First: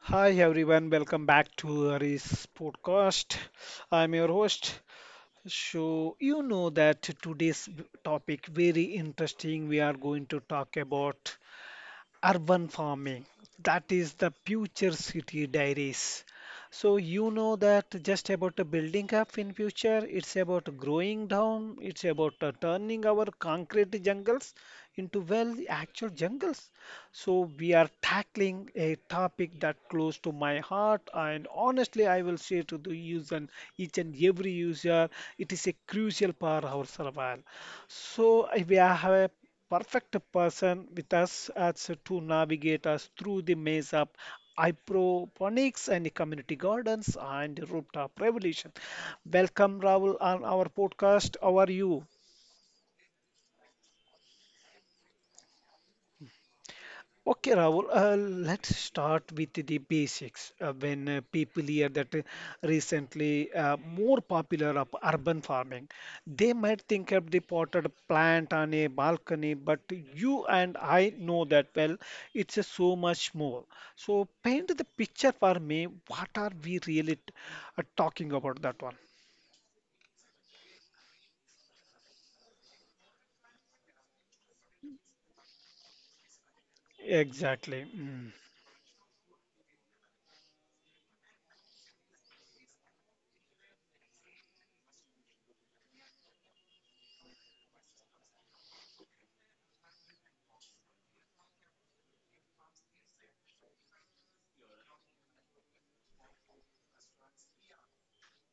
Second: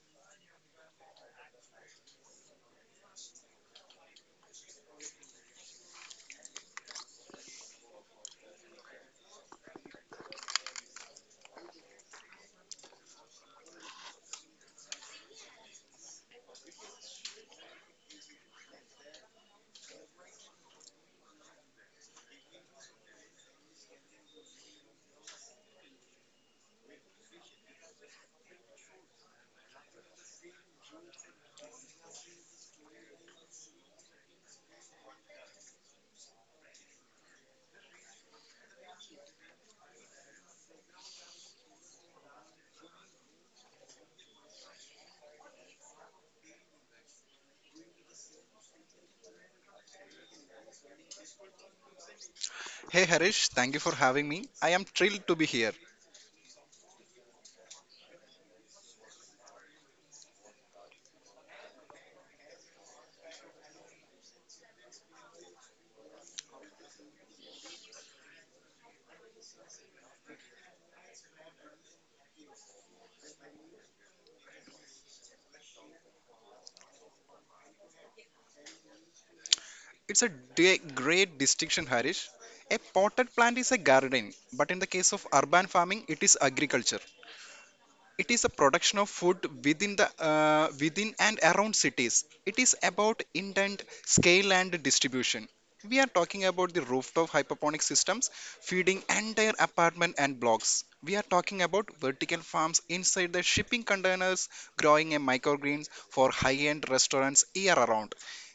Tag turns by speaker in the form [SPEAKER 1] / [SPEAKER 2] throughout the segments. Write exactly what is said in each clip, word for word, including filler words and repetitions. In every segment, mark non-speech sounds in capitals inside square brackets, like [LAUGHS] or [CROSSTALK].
[SPEAKER 1] Hi everyone, welcome back to Hari's podcast. I'm your host. So you know that today's topic very interesting. We are going to talk about, urban farming that is the future city diaries so you know that just about the building up in future it's about growing down it's about uh, turning our concrete jungles into well actual jungles so we are tackling a topic that close to my heart and honestly I will say to the user each and every user it is a crucial part of our survival so eh, we have a perfect person with us as to navigate us through the maze of hydroponics and community gardens and rooftop revolution. Welcome, Rahul, on our podcast. How are you?
[SPEAKER 2] Hey Harish, thank you for having me. I am thrilled to be here.
[SPEAKER 1] Okay, Rahul, uh, let's start with the basics. Uh, when uh, people hear that uh, recently uh, more popular of urban farming, they might think of the potted plant on a balcony, but you and I know that well, it's uh, so much more. So paint the picture for me. What are we really t- uh, talking about that one?
[SPEAKER 2] It's a de- great distinction, Harish. A potted plant is a garden, but in the case of urban farming, it is agriculture.
[SPEAKER 1] Exactly.
[SPEAKER 2] It
[SPEAKER 1] Mm.
[SPEAKER 2] is a production of food within the uh, within and around cities. It is about intent, scale, and distribution. We are talking about the rooftop hydroponic systems feeding entire apartment and blocks. We are talking about vertical farms inside the shipping containers, growing a microgreens for high end restaurants year around.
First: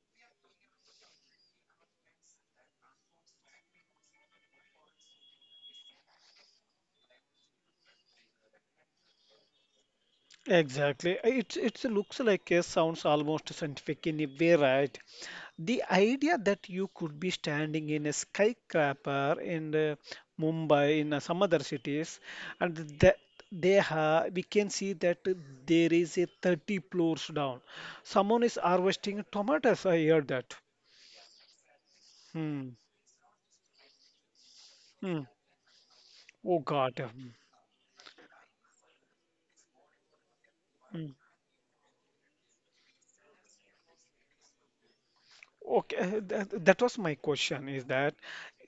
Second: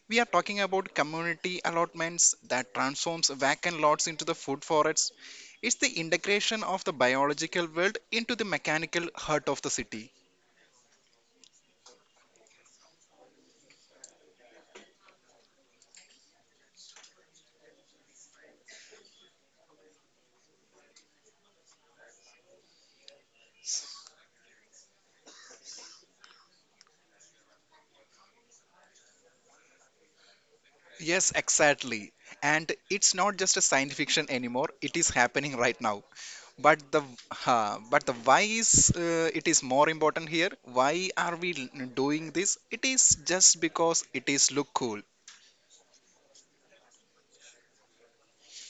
[SPEAKER 2] We are talking about community allotments that transforms vacant lots into the food forests. It's the integration of the biological world into the mechanical heart of the city.
[SPEAKER 1] Exactly. Uh, It's it's looks like a sounds almost scientific in a way, right? The idea that you could be standing in a skyscraper in uh, Mumbai, in uh, some other cities, and that they ha we can see that there is a thirty floors down. Someone is harvesting tomatoes. I heard that.
[SPEAKER 2] Yes, exactly.
[SPEAKER 1] Hmm.
[SPEAKER 2] And it's not just a science fiction anymore. It is
[SPEAKER 1] Hmm.
[SPEAKER 2] happening right now.
[SPEAKER 1] Oh
[SPEAKER 2] But
[SPEAKER 1] God.
[SPEAKER 2] the
[SPEAKER 1] Hmm.
[SPEAKER 2] uh, but the why is uh, it is more important here. Why
[SPEAKER 1] Hmm.
[SPEAKER 2] are we l- doing this? It is just because it is look cool.
[SPEAKER 1] Okay, that, that was my question is that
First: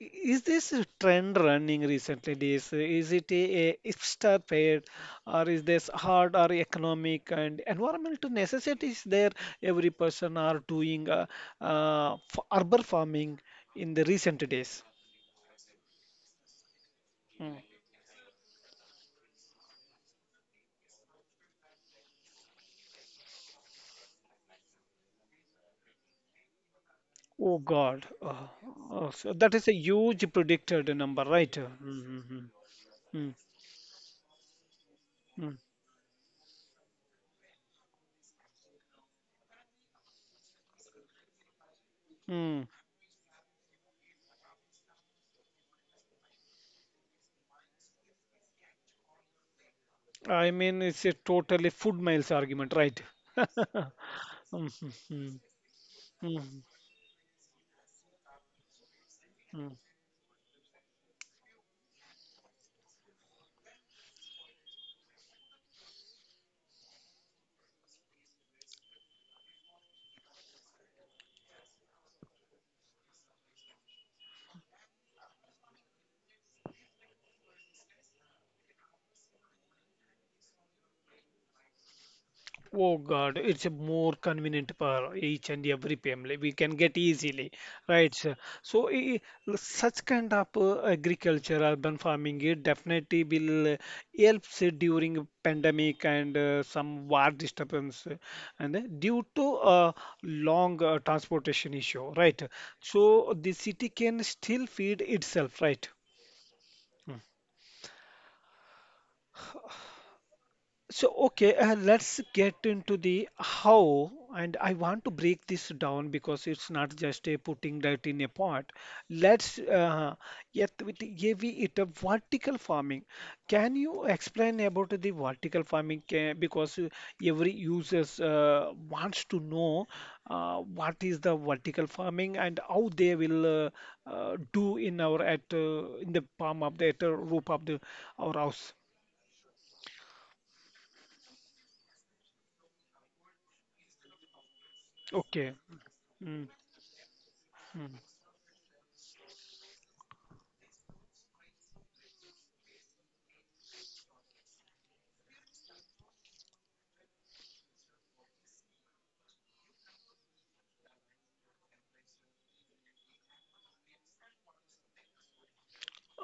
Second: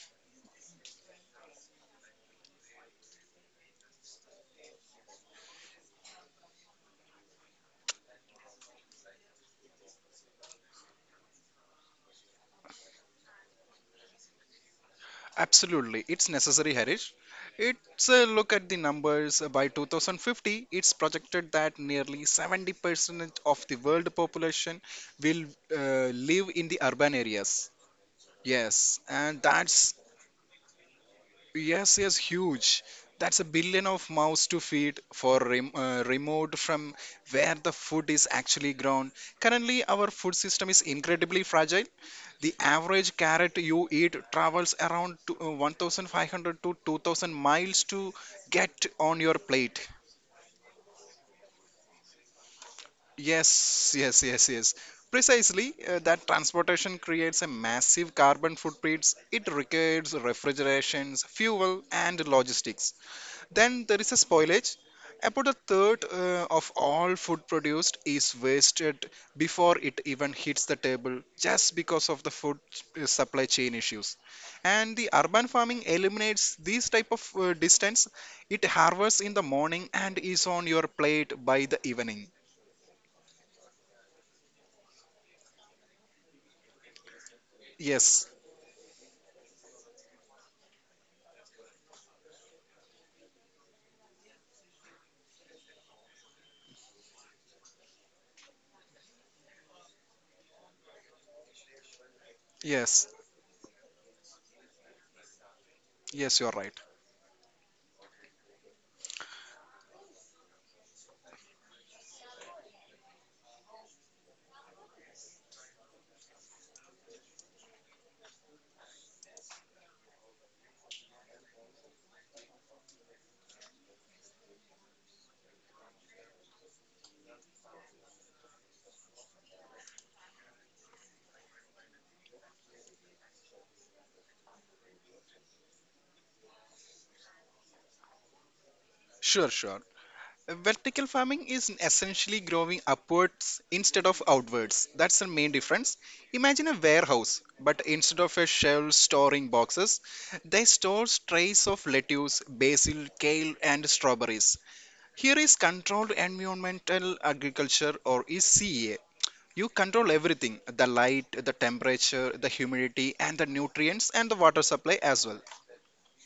[SPEAKER 1] i- is this a trend running recently? This is it a, a hipster fad or is this hard or economic and environmental necessities there? Every person are doing uh, uh, f- urban farming in the recent days.
[SPEAKER 2] Absolutely, it's necessary, Harish.
[SPEAKER 1] Mm.
[SPEAKER 2] It's a look at the numbers. Uh, By two thousand fifty, it's projected that nearly seventy percent of the world population will uh, live in the urban
[SPEAKER 1] Oh
[SPEAKER 2] areas.
[SPEAKER 1] God, oh,
[SPEAKER 2] Yes,
[SPEAKER 1] oh, so
[SPEAKER 2] and
[SPEAKER 1] that is a
[SPEAKER 2] that's
[SPEAKER 1] huge predicted number, right?
[SPEAKER 2] yes, yes,
[SPEAKER 1] Mm-hmm.
[SPEAKER 2] huge. That's a billion of mouths to feed for rem- uh, remote from where the food is actually grown. Currently, our food system is incredibly fragile. The
[SPEAKER 1] Mm-hmm.
[SPEAKER 2] average carrot you eat travels around to, uh, one thousand five hundred to two thousand miles to get on your plate.
[SPEAKER 1] I mean, it's a totally food miles argument, right? [LAUGHS]
[SPEAKER 2] Yes, yes, yes,
[SPEAKER 1] Mhm,
[SPEAKER 2] yes.
[SPEAKER 1] mhm,
[SPEAKER 2] Precisely, uh, that
[SPEAKER 1] mhm.
[SPEAKER 2] transportation creates a massive carbon footprint. It
[SPEAKER 1] Mhm.
[SPEAKER 2] requires refrigerations, fuel, and logistics. Then there is a spoilage. About a third uh, of all food produced is wasted before it even hits the table just because of the food uh, supply chain issues. And the urban farming eliminates these type of uh, distance. It harvests in the morning and is on your plate by the evening.
[SPEAKER 1] Oh God, it's a more convenient for each and every family. We can get easily, right?
[SPEAKER 2] Yes,
[SPEAKER 1] Sir? So i- Such kind of uh, agriculture, urban farming, it definitely will uh, helps uh, during pandemic and uh, some war disturbance, uh, and uh, due to uh, long uh, transportation issue, right?
[SPEAKER 2] yes,
[SPEAKER 1] So the city can still feed itself, right?
[SPEAKER 2] yes, you're right.
[SPEAKER 1] Hmm. So, okay, uh, let's get into the how, and I want to break this down because it's not just a putting that in a pot. Let's uh, yet with the heavy it a vertical farming. Can you explain about the vertical farming? Ca- Because uh, every users uh, wants to know uh, what is the vertical farming and how they will uh, uh, do in our at uh, in the palm of the at the roof of the our house.
[SPEAKER 2] Sure, sure. Vertical farming is essentially growing upwards instead of outwards. That's the main
[SPEAKER 1] Okay.
[SPEAKER 2] difference.
[SPEAKER 1] Hmm.
[SPEAKER 2] Imagine a warehouse, but
[SPEAKER 1] Mm.
[SPEAKER 2] instead of a shelf storing boxes, they store trays of lettuce, basil, kale, and strawberries. Here is controlled environmental agriculture, or is C E A. You control everything: the light, the temperature, the humidity, and the nutrients and the water supply as well.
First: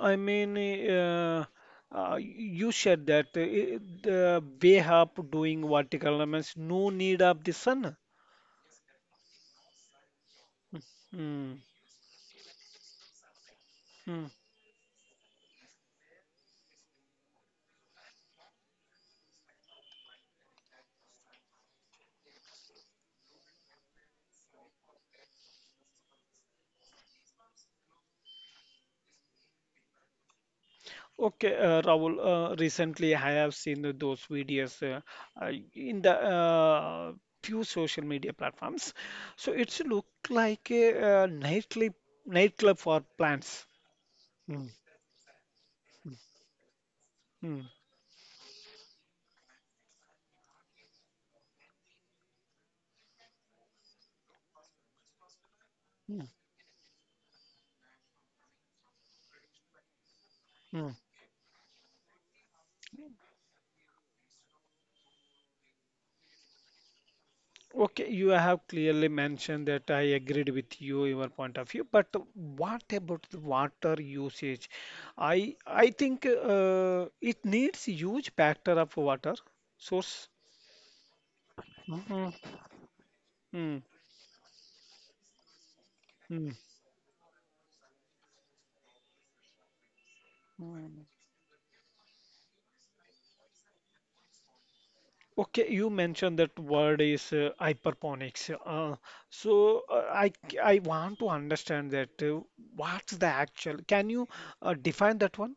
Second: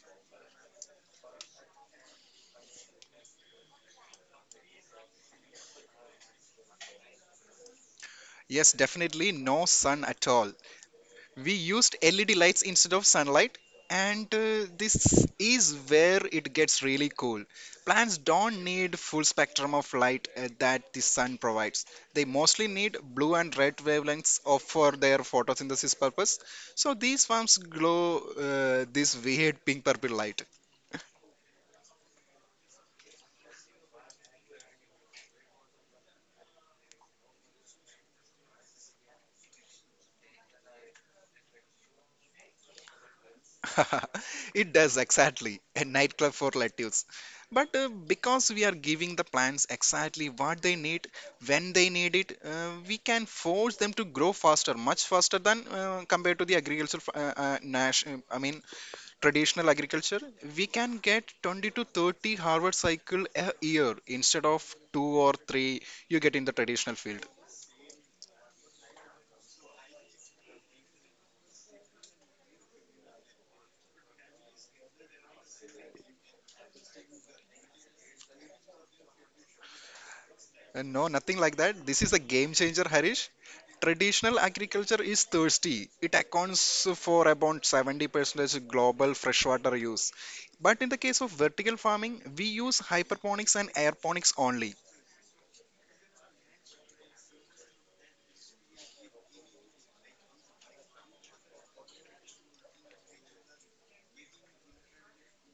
[SPEAKER 1] I mean, uh, uh, you said that uh, i- the way up doing vertical means no need of the sun.
[SPEAKER 2] Yes, definitely no sun at all. We
[SPEAKER 1] Hmm.
[SPEAKER 2] used L E D lights instead of sunlight, and
[SPEAKER 1] Mm.
[SPEAKER 2] uh, this is where it gets really cool. Plants don't need full spectrum of light uh, that the sun provides. They mostly need blue and red wavelengths of, for their photosynthesis purpose. So these farms glow uh, this weird pink purple light.
[SPEAKER 1] Okay, uh, Rahul, uh, recently I have seen the- those videos uh, uh, in the uh, few social media platforms. So it's look like a uh, nightly nightclub for plants.
[SPEAKER 2] [LAUGHS]
[SPEAKER 1] Mm,
[SPEAKER 2] It does exactly a nightclub for relatives.
[SPEAKER 1] mm,
[SPEAKER 2] But uh, because we are giving the plants exactly what they need when they need it, uh, we can force them to grow faster, much faster than uh,
[SPEAKER 1] mm,
[SPEAKER 2] compared to the agriculture, uh, uh, nash, uh, I mean traditional agriculture. We
[SPEAKER 1] mm.
[SPEAKER 2] can get twenty to thirty harvest cycle a year instead of two or three you get in the traditional field.
[SPEAKER 1] Okay, you have clearly mentioned that I agreed with you, your point of view. But what about the water usage? I I think uh, it needs huge factor of water source.
[SPEAKER 2] Uh, no, nothing like that. This is a
[SPEAKER 1] Mhm.
[SPEAKER 2] game changer, Harish.
[SPEAKER 1] Hmm.
[SPEAKER 2] Traditional agriculture is thirsty. It
[SPEAKER 1] Hmm.
[SPEAKER 2] accounts for about seventy percent global freshwater use. But in the
[SPEAKER 1] Mm.
[SPEAKER 2] case of vertical farming, we use hydroponics and aeroponics only.
[SPEAKER 1] Okay, you mentioned that word is uh, hyperponics. Uh, so uh, I c- I want to understand that uh, what's the actual? Can you uh, define that one?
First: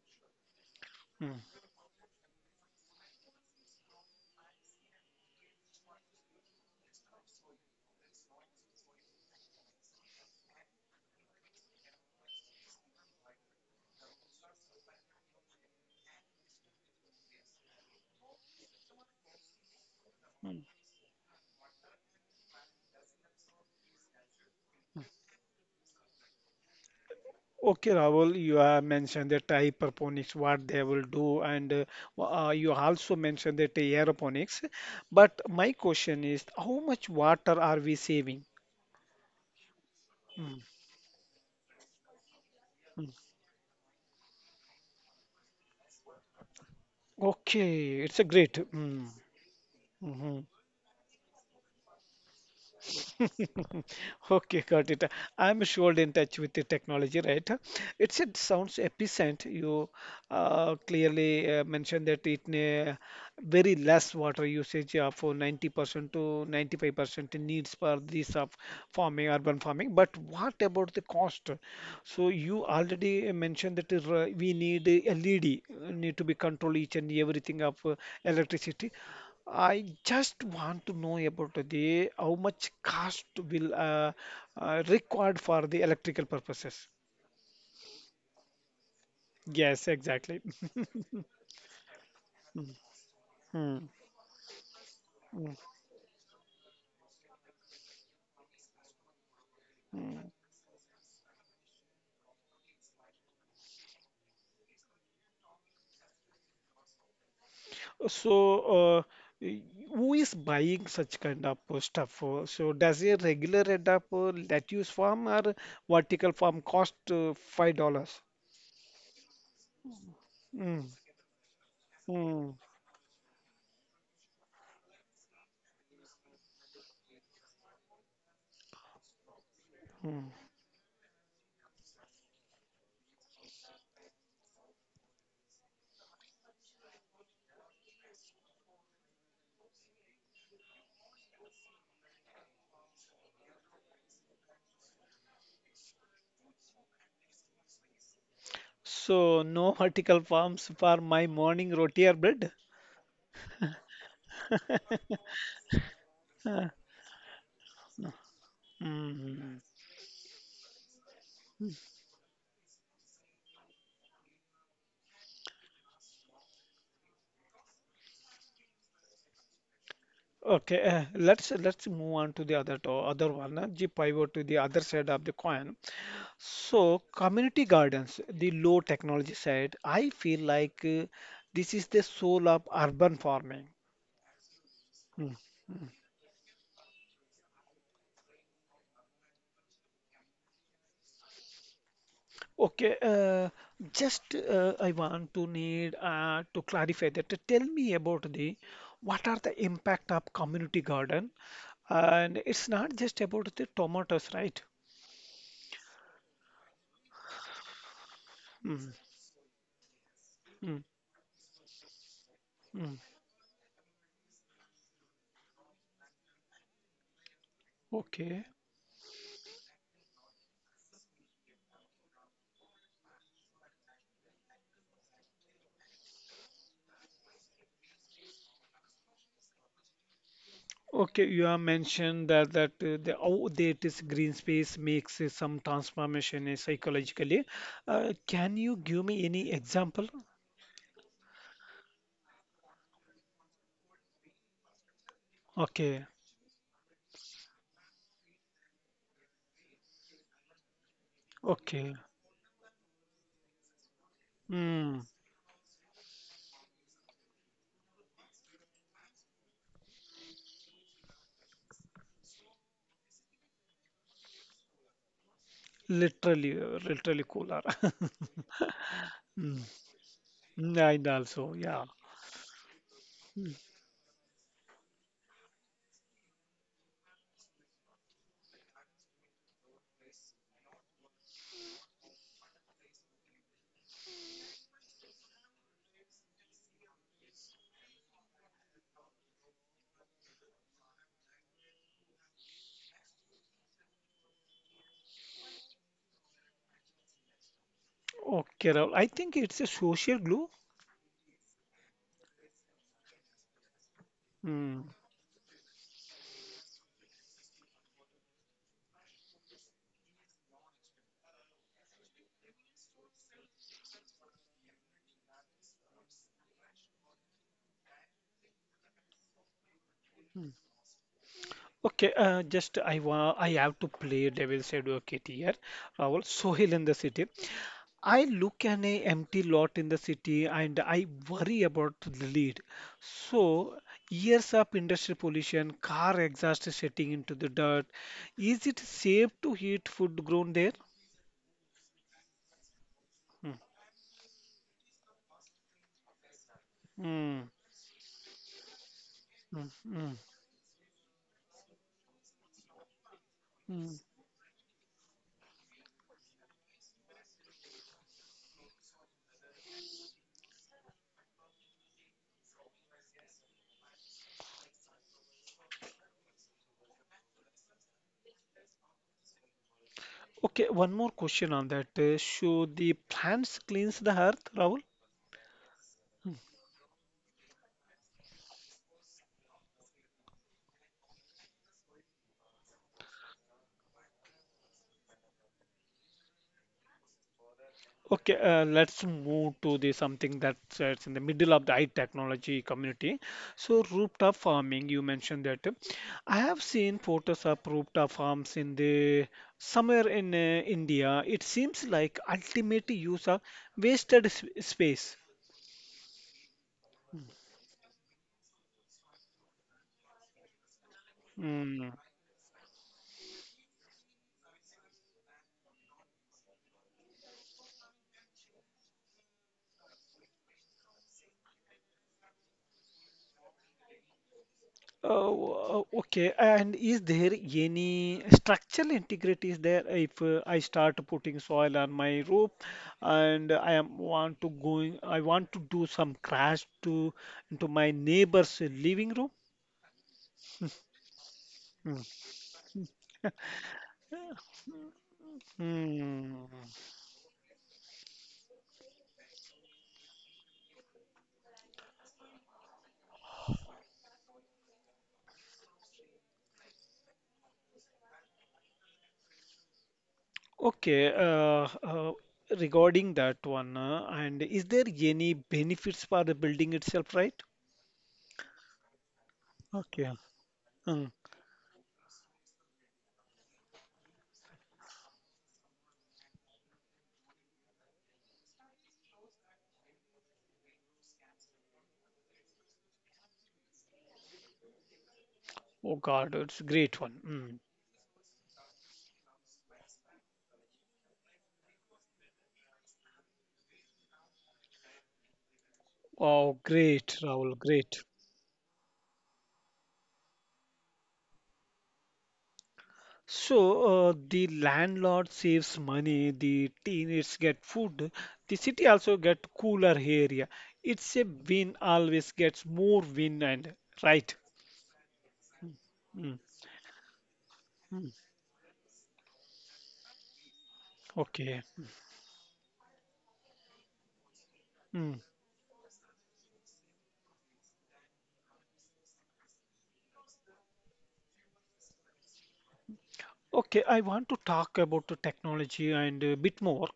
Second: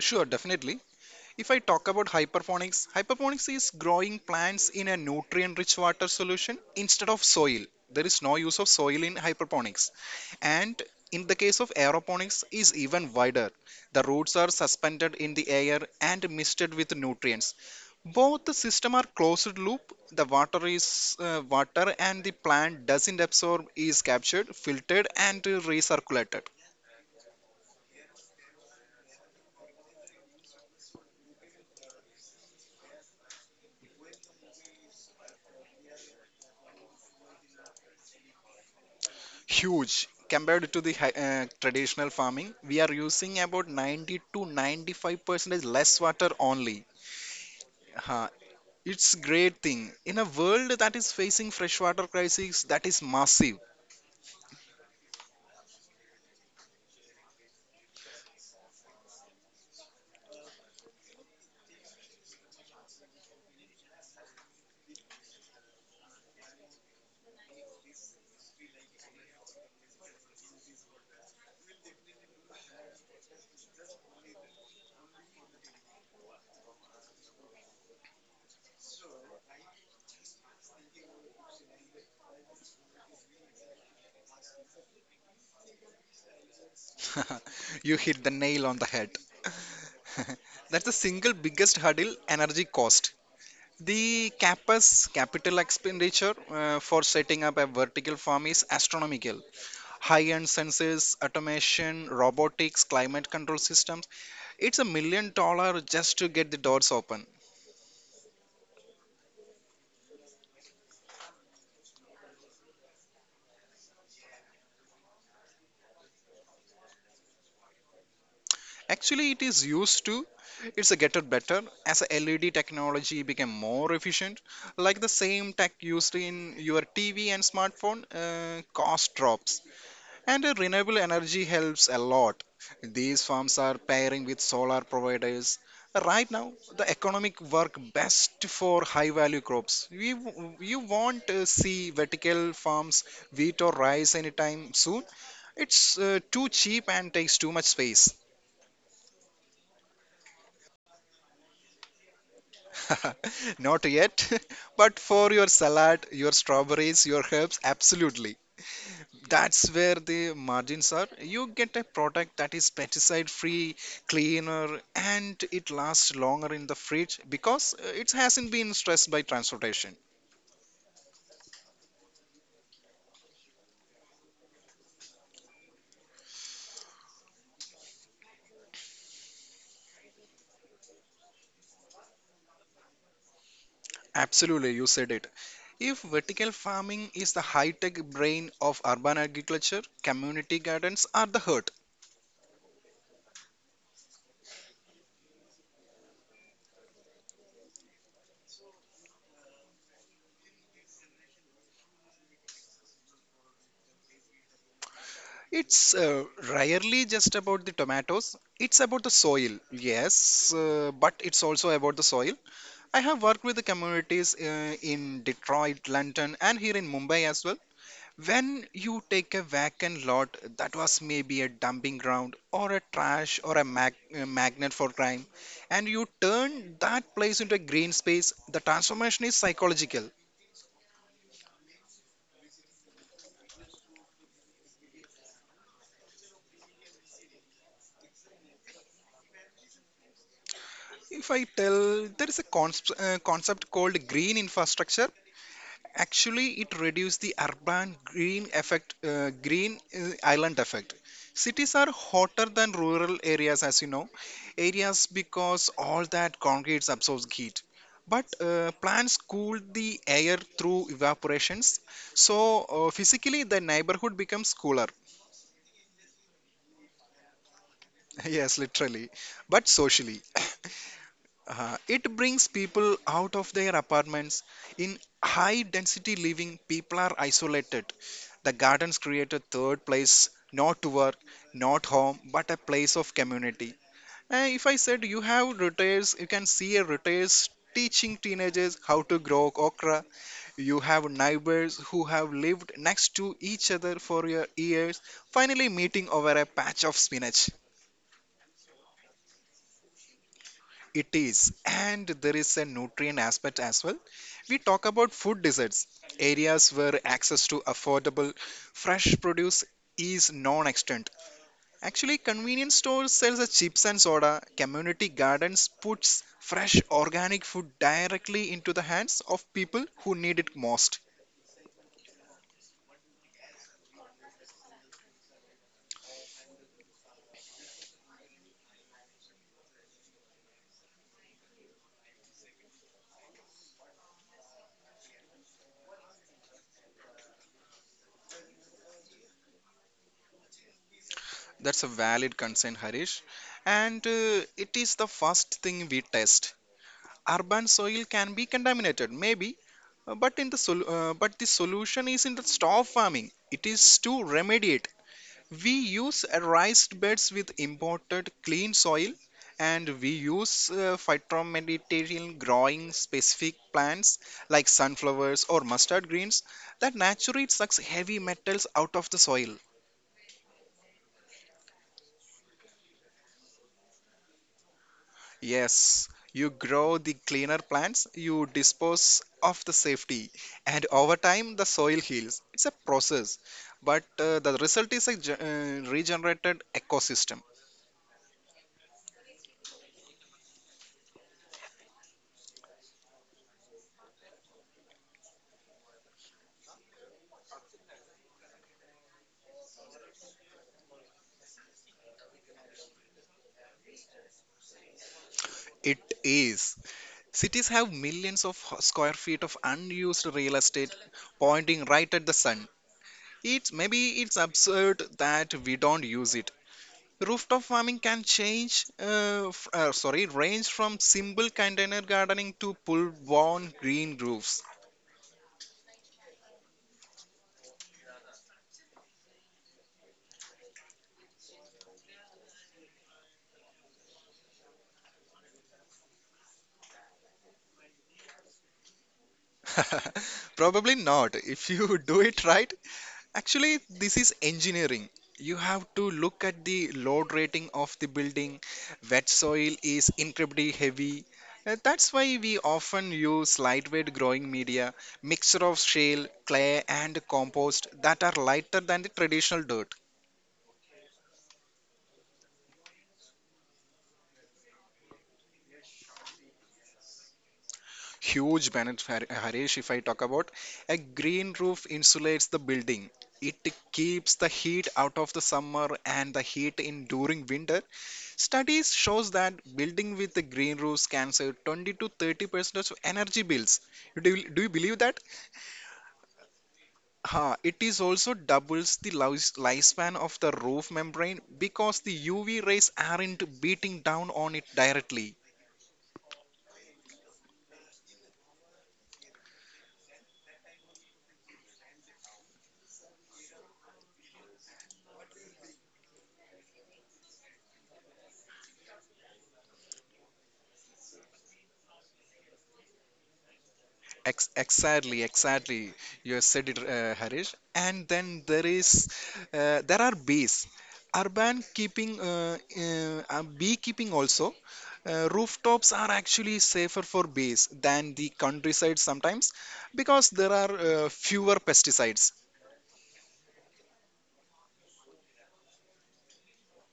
[SPEAKER 2] Sure, definitely.
[SPEAKER 1] Hmm.
[SPEAKER 2] If I talk about hydroponics, hydroponics is growing plants in a nutrient rich water solution instead of soil. There is no use of soil in hydroponics. And in the case of aeroponics is even wider. The roots are suspended in the air and misted with nutrients. Both the system are closed loop. The water is uh, water and the plant doesn't absorb is captured, filtered, and uh, recirculated.
[SPEAKER 1] Okay, Rahul, you have mentioned that hydroponics what they will do, and uh, w- uh, you also mentioned that aeroponics. But my question is, how much water are we saving?
[SPEAKER 2] Huge
[SPEAKER 1] Mm,
[SPEAKER 2] compared to the hi- uh, traditional farming. We are
[SPEAKER 1] mm.
[SPEAKER 2] using about ninety to ninety-five percent less water only.
[SPEAKER 1] Okay, it's a
[SPEAKER 2] Huh.
[SPEAKER 1] great. Mm,
[SPEAKER 2] It's great thing in a
[SPEAKER 1] mhm.
[SPEAKER 2] world that is facing freshwater crisis that is massive.
[SPEAKER 1] [LAUGHS] Okay, got it. I'm sure in touch with the technology, right? It's it sounds efficient. You uh, clearly uh, mentioned that it ne very less water usage uh, for ninety percent to ninety-five percent needs for this of farming, urban farming. But what about the cost? So you already mentioned that is, uh, we need a L E D, uh, need to be control each and everything of uh, electricity. I just want to know about the how much cost will uh, uh, required for the electrical purposes.
[SPEAKER 2] [LAUGHS] You hit the nail on the head.
[SPEAKER 1] Yes,
[SPEAKER 2] [LAUGHS]
[SPEAKER 1] exactly.
[SPEAKER 2] That's the
[SPEAKER 1] [LAUGHS]
[SPEAKER 2] single biggest hurdle energy cost.
[SPEAKER 1] Hmm,
[SPEAKER 2] The campus
[SPEAKER 1] hmm,
[SPEAKER 2] capital expenditure uh, for setting up a vertical farm is astronomical.
[SPEAKER 1] hmm.
[SPEAKER 2] High-end sensors, automation, robotics, climate control systems. It's a million dollar just to get the doors open.
[SPEAKER 1] So, uh, y- who is buying such kind of uh, stuff? Uh, So, does a regular red up uh, lettuce farm or vertical farm cost uh, five dollars?
[SPEAKER 2] Actually, it is used to
[SPEAKER 1] Mm,
[SPEAKER 2] it's a getter better as a L E D
[SPEAKER 1] mm,
[SPEAKER 2] technology became more efficient. Like the same tech used in your T V and smartphone, uh, cost drops.
[SPEAKER 1] mm.
[SPEAKER 2] And uh, renewable energy helps a lot. These farms are pairing with solar providers. Right now, the economic work best for high value crops. We, w- you won't uh, see vertical farms, wheat or rice anytime soon. It's uh, too cheap and takes too much space.
[SPEAKER 1] So, no [LAUGHS] vertical farms for my morning roti or bread.
[SPEAKER 2] [LAUGHS] Not yet, [LAUGHS] but for your salad, your
[SPEAKER 1] Huh.
[SPEAKER 2] strawberries, your herbs, absolutely.
[SPEAKER 1] Mm. [LAUGHS]
[SPEAKER 2] That's where the margins are. You get a product that is pesticide free, cleaner, and it lasts longer in the fridge because uh, it hasn't been stressed by transportation.
[SPEAKER 1] Okay, uh, let's let's move on to the other to other one, uh, the pivot to the other side of the coin. So, community gardens, the low technology side, I feel like uh, this is the soul of urban farming.
[SPEAKER 2] Absolutely, you said
[SPEAKER 1] Mm.
[SPEAKER 2] it. If vertical farming is the high tech brain of urban agriculture, community gardens are the heart.
[SPEAKER 1] Okay, uh, just uh, I want to need uh, to clarify that. Tell me about the what are the impact of community garden, and it's not just about the tomatoes, right?
[SPEAKER 2] It's uh, rarely just about the tomatoes, it's
[SPEAKER 1] Mm,
[SPEAKER 2] about the soil, yes,
[SPEAKER 1] mm,
[SPEAKER 2] uh, but it's also about the soil.
[SPEAKER 1] mm.
[SPEAKER 2] I have worked with the communities uh, in Detroit, London, and here in Mumbai as well.
[SPEAKER 1] Okay.
[SPEAKER 2] When you take a vacant lot that was maybe a dumping ground or a trash or a mag- uh, magnet for crime, and you turn that place into a green space, the transformation is psychological.
[SPEAKER 1] Okay, you have mentioned that that uh, the how there is green space makes uh, some transformation uh, psychologically. Uh, can you give me any example?
[SPEAKER 2] If I tell, there is a cons- uh, concept called green infrastructure.
[SPEAKER 1] Okay,
[SPEAKER 2] Actually, it reduces the urban green effect, uh, green uh, island effect. Cities are
[SPEAKER 1] okay.
[SPEAKER 2] hotter than rural areas, as you know,
[SPEAKER 1] Mm,
[SPEAKER 2] areas because all that concrete absorbs heat. But uh, plants cool the air through evaporations, so uh, physically the neighborhood becomes cooler.
[SPEAKER 1] literally, uh, literally cooler. [LAUGHS]
[SPEAKER 2] [LAUGHS] Yes, literally,
[SPEAKER 1] Mm,
[SPEAKER 2] but socially.
[SPEAKER 1] mm,
[SPEAKER 2] [COUGHS]
[SPEAKER 1] and also,
[SPEAKER 2] Uh,
[SPEAKER 1] yeah.
[SPEAKER 2] it brings people out of
[SPEAKER 1] Mm,
[SPEAKER 2] their apartments. In high density living, people are isolated. The gardens create a third place, not to work, not home, but a place of community. Uh, if I said you have retirees, you can see a retailers teaching teenagers how to grow okra. You have neighbors who have lived next to each other for your years, finally meeting over a patch of spinach.
[SPEAKER 1] okay, Rahul. I think it's a social glue.
[SPEAKER 2] It is, and there is a nutrient aspect as well. We talk
[SPEAKER 1] Mm.
[SPEAKER 2] about food deserts, areas where access to affordable fresh produce is non-extended. Actually, convenience stores sells the chips and soda. Community gardens puts fresh organic food directly into the hands of people who need
[SPEAKER 1] Mm.
[SPEAKER 2] it most.
[SPEAKER 1] Okay, uh, just I wa I have to play devil's advocate here, Rahul. Sohail in the city. I look at an empty lot in the city and I worry about the lead. So, years of industrial pollution, car exhaust is setting into the dirt. Is it safe to eat food grown there?
[SPEAKER 2] That's a valid concern, Harish.
[SPEAKER 1] Mm,
[SPEAKER 2] And uh, it is the first thing we test.
[SPEAKER 1] mm,
[SPEAKER 2] Urban soil can be contaminated, maybe,
[SPEAKER 1] mm, mm,
[SPEAKER 2] uh, but in the sol- uh, but the solution is in the stop farming. It
[SPEAKER 1] mm.
[SPEAKER 2] is to remediate. We use uh, raised beds with imported clean soil, and we use uh, phytomaterial growing specific plants like sunflowers or mustard greens that naturally sucks heavy metals out of the soil.
[SPEAKER 1] Okay, one more question on that. Uh, So, the plants cleans the earth, Rahul?
[SPEAKER 2] Yes, you grow the cleaner plants, you dispose of the safety, and over time the soil heals. It's a process, but uh, the result is a ge- uh, regenerated ecosystem.
[SPEAKER 1] Okay, uh, let's move to the something that's uh, it's in the middle of the high technology community. So rooftop farming, you mentioned that. I have seen photos of rooftop farms in the somewhere in uh, India. It seems like ultimate use of wasted sp space.
[SPEAKER 2] It is. Cities have millions of square feet of unused real estate pointing
[SPEAKER 1] Mm.
[SPEAKER 2] right at the sun. It's maybe it's absurd that we don't use it. Rooftop farming can change, uh, f- uh, sorry, range from simple container gardening to full-blown green roofs.
[SPEAKER 1] Oh, uh, okay. And is there any structural integrity is there if uh, I start putting soil on my roof and I am want to going I want to do some crash to into my neighbor's living room?
[SPEAKER 2] [LAUGHS] Probably not if
[SPEAKER 1] Hmm.
[SPEAKER 2] you [LAUGHS] do it right. Actually, this is engineering. You have to
[SPEAKER 1] Hmm.
[SPEAKER 2] look at the load rating of the building. Wet soil is incredibly heavy. Uh, That's why we often use lightweight growing media, mixture of shale, clay, and compost that are lighter than the traditional dirt.
[SPEAKER 1] Okay, uh, uh, regarding that one, uh, and is there any benefits for the building itself, right?
[SPEAKER 2] Huge benefit, Har- Harish, if I
[SPEAKER 1] Okay.
[SPEAKER 2] talk about a
[SPEAKER 1] Hmm.
[SPEAKER 2] green roof insulates the building. It keeps the heat out of the summer and the heat in during winter. Studies shows that building with the green roofs can save twenty to thirty percent of energy bills. Do you, do you believe that?
[SPEAKER 1] Oh God, it's great one. Hmm.
[SPEAKER 2] Huh, it is also doubles the life- lifespan of the roof membrane because the U V rays aren't beating down on it directly.
[SPEAKER 1] Wow, great, Rahul, great. So, uh, the landlord saves money, the teenagers get food, the city also get cooler area. It's a win always gets more win and right.
[SPEAKER 2] Ex- exactly, exactly.
[SPEAKER 1] Mm,
[SPEAKER 2] You said it, uh, Harish. And
[SPEAKER 1] mm,
[SPEAKER 2] then there is, uh, there are bees.
[SPEAKER 1] okay.
[SPEAKER 2] Urban keeping, uh, uh, uh, beekeeping also.
[SPEAKER 1] Mm.
[SPEAKER 2] Uh, rooftops are actually safer for bees than the countryside sometimes because there are uh, fewer pesticides.
[SPEAKER 1] Okay, I want to talk about the technology and a bit more.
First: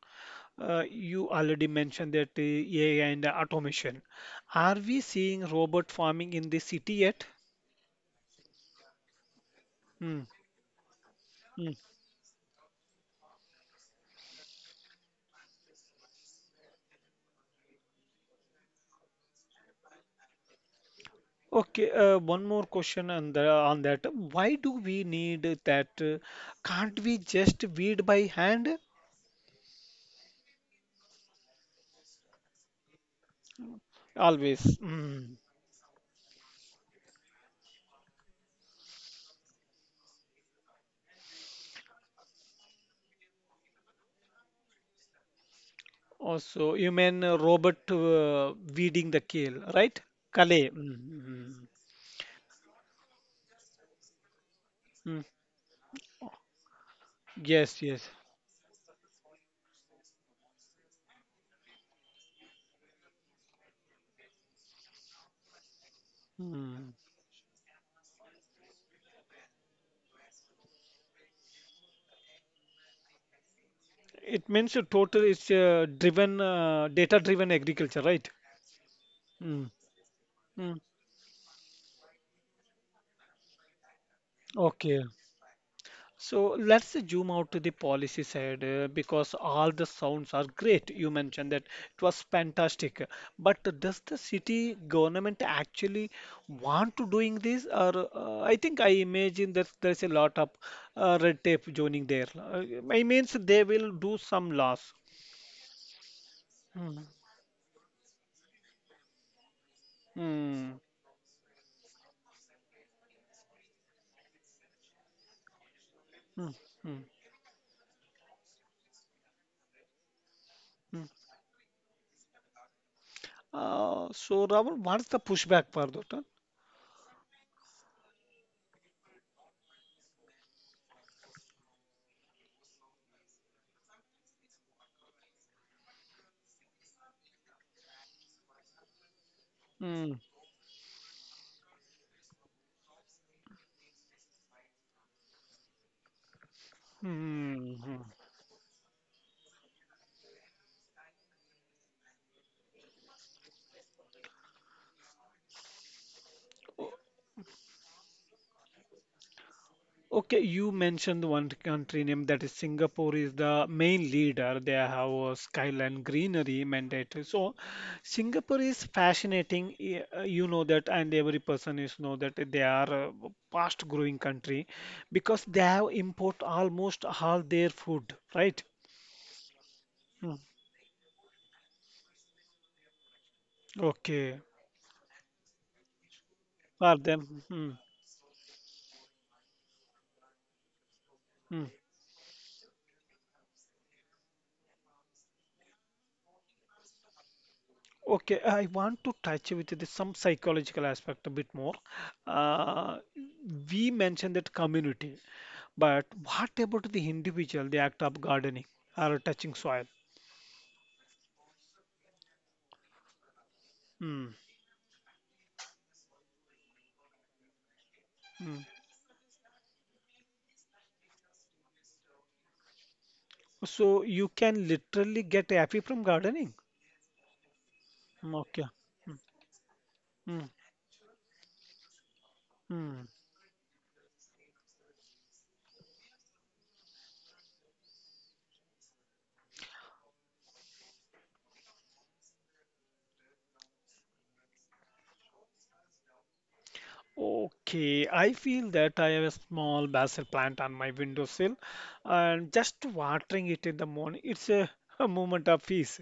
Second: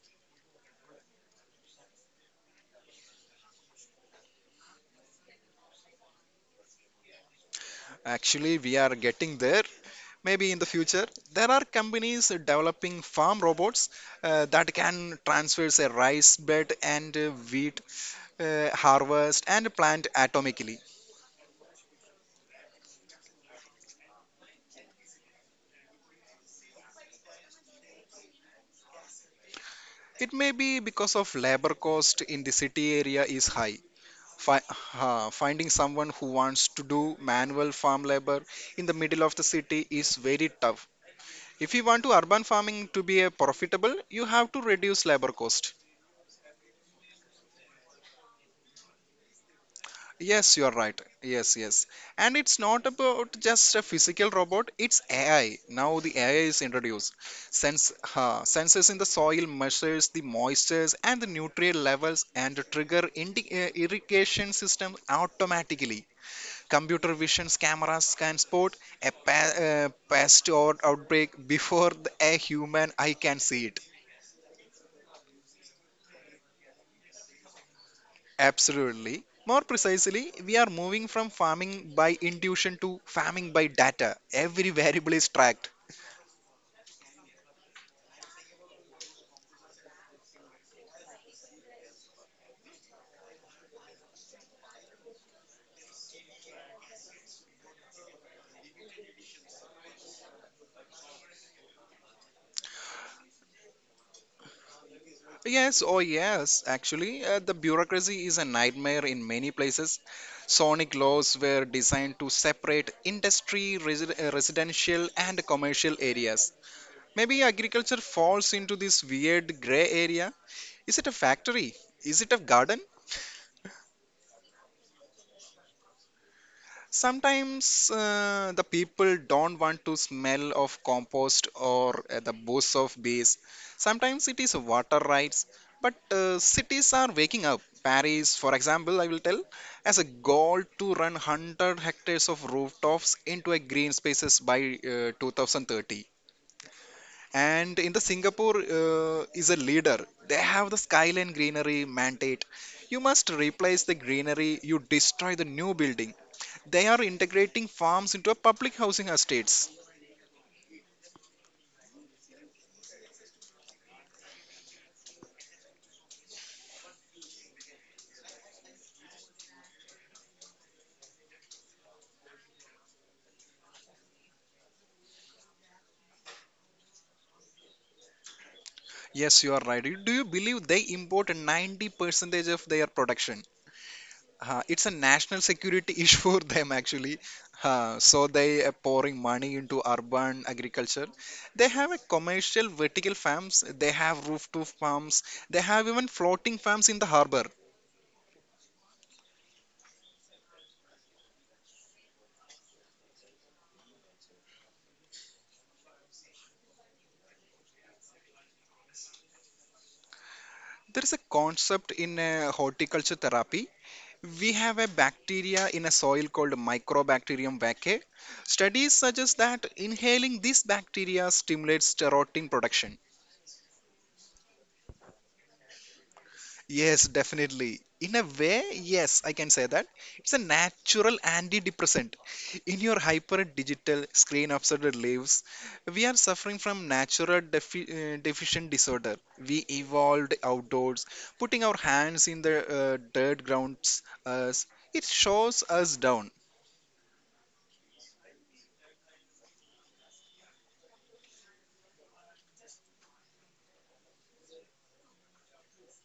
[SPEAKER 1] Uh, you already mentioned that uh, A I and automation. Are we seeing robot farming in the city yet?
[SPEAKER 2] Actually, we are getting there.
[SPEAKER 1] Mm,
[SPEAKER 2] Maybe in the future, there are companies developing farm robots uh, that can transfer, say, rice bed and uh, wheat uh, harvest and plant atomically.
[SPEAKER 1] okay, uh, one more question on the, on that. Why do we need that? uh, Can't we just weed by hand?
[SPEAKER 2] It may be because of labor cost in the city area is high. Fi-
[SPEAKER 1] Always.
[SPEAKER 2] uh,
[SPEAKER 1] Mm.
[SPEAKER 2] Finding someone who wants to do manual farm labor in the middle of the city is very tough. If you want to urban farming to be a profitable, you have to reduce labor cost.
[SPEAKER 1] Also, you mean uh, robot uh, weeding the kale, right?
[SPEAKER 2] Yes, you are
[SPEAKER 1] Kale.
[SPEAKER 2] right.
[SPEAKER 1] Mm.
[SPEAKER 2] Yes,
[SPEAKER 1] Mm.
[SPEAKER 2] yes. And it's not about just a physical robot, it's
[SPEAKER 1] Mm.
[SPEAKER 2] A I. Now the A I is introduced.
[SPEAKER 1] Yes,
[SPEAKER 2] Sense,
[SPEAKER 1] yes.
[SPEAKER 2] uh, sensors in the soil measures the moistures and the nutrient levels and trigger indi- uh, irrigation systems automatically.
[SPEAKER 1] Mm.
[SPEAKER 2] Computer visions cameras can spot a pa- uh, pest or outbreak before the- a human eye can see it.
[SPEAKER 1] It means a total it's uh, driven uh, data-driven agriculture, right?
[SPEAKER 2] Absolutely. More
[SPEAKER 1] Mm.
[SPEAKER 2] precisely, we are
[SPEAKER 1] Mm.
[SPEAKER 2] moving from farming by intuition to farming by data. Every
[SPEAKER 1] Okay.
[SPEAKER 2] variable is tracked.
[SPEAKER 1] So let's zoom out to the policy side uh, because all the sounds are great. You mentioned that it was fantastic, but does the city government actually want to doing this? Or uh, I think I imagine that there's a lot of uh, red tape joining there. Uh, I means they will do some laws.
[SPEAKER 2] Yes, oh yes,
[SPEAKER 1] Hmm.
[SPEAKER 2] actually, uh, the bureaucracy is a nightmare in many places.
[SPEAKER 1] Hmm.
[SPEAKER 2] Sonic laws were designed to separate industry, resi- uh, residential, and commercial
[SPEAKER 1] Hmm.
[SPEAKER 2] areas.
[SPEAKER 1] Hmm.
[SPEAKER 2] Maybe agriculture falls into this weird gray area. Is
[SPEAKER 1] Hmm.
[SPEAKER 2] it a factory? Is it a garden?
[SPEAKER 1] Uh, so Rahul, what's the pushback for that? Huh?
[SPEAKER 2] Sometimes uh, the people don't want to smell of compost or uh, the booze of bees. Sometimes it is water rights. But uh, cities are waking up. Paris, for example, I will tell, as a
[SPEAKER 1] Hmm.
[SPEAKER 2] goal to run one hundred hectares of rooftops into a green spaces by uh, two thousand thirty.
[SPEAKER 1] Hmm.
[SPEAKER 2] And in the
[SPEAKER 1] Hmm.
[SPEAKER 2] Singapore uh, is a leader. They have the skyline greenery mandate. You must replace the greenery, you destroy the new building. They are integrating farms into a public housing estates.
[SPEAKER 1] Okay, you mentioned one country name that is Singapore is the main leader. They have a skyline greenery mandate. So Singapore is fascinating. y- uh, You know that, and every person is know that they are a fast growing country because they have import almost all their food, right?
[SPEAKER 2] Yes, you are right. Do you
[SPEAKER 1] Hmm.
[SPEAKER 2] believe they import ninety percent of their production?
[SPEAKER 1] Okay,
[SPEAKER 2] Uh, it's a national security [LAUGHS] issue for them
[SPEAKER 1] for
[SPEAKER 2] actually.
[SPEAKER 1] them. Hmm,
[SPEAKER 2] Uh, so they are pouring money into urban agriculture.
[SPEAKER 1] hmm.
[SPEAKER 2] They have a commercial vertical farms. They have rooftop farms. They have even floating farms in the harbor.
[SPEAKER 1] Okay, I want to touch with this some psychological aspect a bit more. Uh, we mentioned that community. But what about the individual, the act of gardening or touching soil?
[SPEAKER 2] There is a concept in uh, horticulture therapy.
[SPEAKER 1] Hmm.
[SPEAKER 2] We have a bacteria in a soil called Microbacterium vaccae.
[SPEAKER 1] Hmm.
[SPEAKER 2] Studies suggest that inhaling this bacteria stimulates keratin production.
[SPEAKER 1] So you can literally get happy from gardening.
[SPEAKER 2] Yes, definitely. In a
[SPEAKER 1] Hmm,
[SPEAKER 2] way,
[SPEAKER 1] okay. Hmm.
[SPEAKER 2] yes, I can say that. It's a
[SPEAKER 1] Hmm.
[SPEAKER 2] natural antidepressant. In your
[SPEAKER 1] Hmm.
[SPEAKER 2] hyper digital screen obsessed lives, we are suffering from natural defi- uh, deficient disorder. We evolved outdoors, putting our hands in the uh, dirt grounds us. It shows us down.
[SPEAKER 1] Okay, I feel that I have a small basil plant on my windowsill and just watering it in the morning, it's a, [LAUGHS] a moment of peace.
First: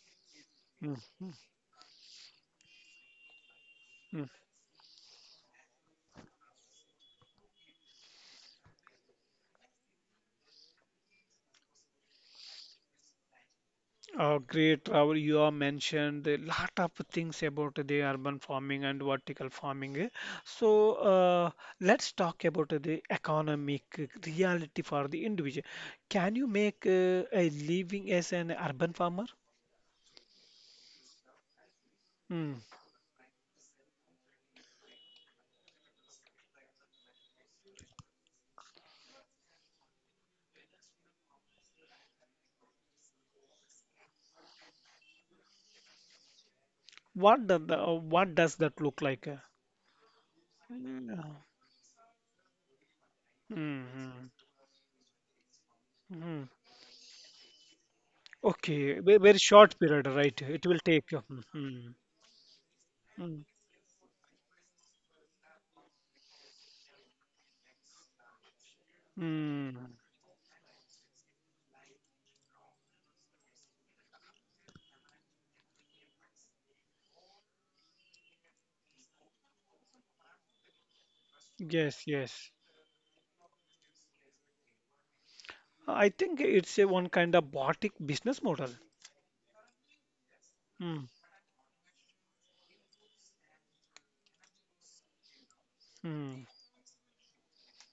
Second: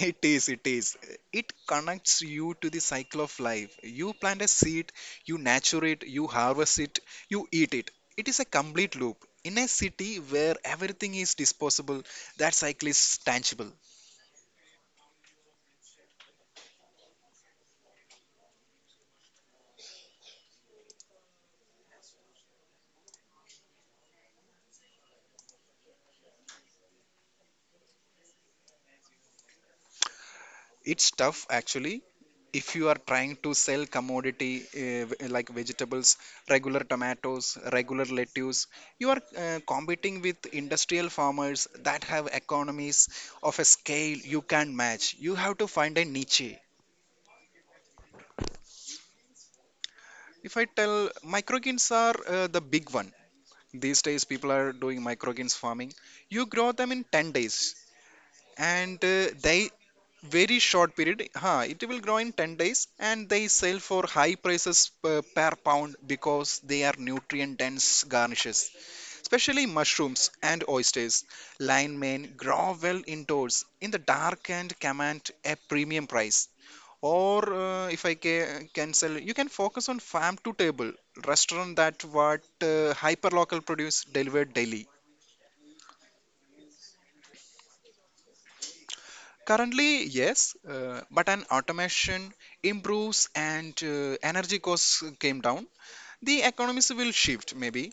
[SPEAKER 2] It is, it
[SPEAKER 1] Hmm.
[SPEAKER 2] is.
[SPEAKER 1] Hmm.
[SPEAKER 2] It connects you to the cycle of life. You
[SPEAKER 1] Hmm.
[SPEAKER 2] plant a seed, you nurture it, you harvest it, you eat it. It is a complete loop. In a city where everything is disposable, that cycle is tangible.
[SPEAKER 1] Oh, great, Rahul. You have mentioned a lot of things about the urban farming and vertical farming. Eh. So, uh, let's talk about the economic reality for the individual. Can you make uh, a living as an urban farmer?
[SPEAKER 2] It's tough actually.
[SPEAKER 1] Hmm.
[SPEAKER 2] If you are trying to sell commodity uh, v- like vegetables, regular tomatoes, regular lettuce, you are uh, competing with industrial farmers that have economies of a scale you can't match. You have to find a niche.
[SPEAKER 1] What does the, uh, what does that look like? Eh?
[SPEAKER 2] If I tell
[SPEAKER 1] Yeah.
[SPEAKER 2] microgreens are uh, the big one. These days
[SPEAKER 1] Mhm.
[SPEAKER 2] people are doing microgreens farming. You
[SPEAKER 1] Mhm.
[SPEAKER 2] grow them in ten days and
[SPEAKER 1] Okay, ve-
[SPEAKER 2] uh,
[SPEAKER 1] very
[SPEAKER 2] they
[SPEAKER 1] short period, right?
[SPEAKER 2] very
[SPEAKER 1] It will
[SPEAKER 2] short
[SPEAKER 1] take.
[SPEAKER 2] period. Huh, it will
[SPEAKER 1] Mhm.
[SPEAKER 2] grow in ten days and they
[SPEAKER 1] Mhm.
[SPEAKER 2] sell for high prices per, per pound because they are nutrient dense garnishes. Especially
[SPEAKER 1] Mm.
[SPEAKER 2] mushrooms and oysters. Lion mane grow well indoors in the dark and command a premium price, or uh, if I ca- can sell. You can focus on farm to table restaurant
[SPEAKER 1] Yes,
[SPEAKER 2] that what
[SPEAKER 1] yes.
[SPEAKER 2] uh, hyperlocal produce delivered daily.
[SPEAKER 1] I think it's a one kind of boutique business model.
[SPEAKER 2] Currently yes, uh,
[SPEAKER 1] Mm,
[SPEAKER 2] but an automation improves and uh, energy costs came down, the
[SPEAKER 1] mm.
[SPEAKER 2] economies will shift. Maybe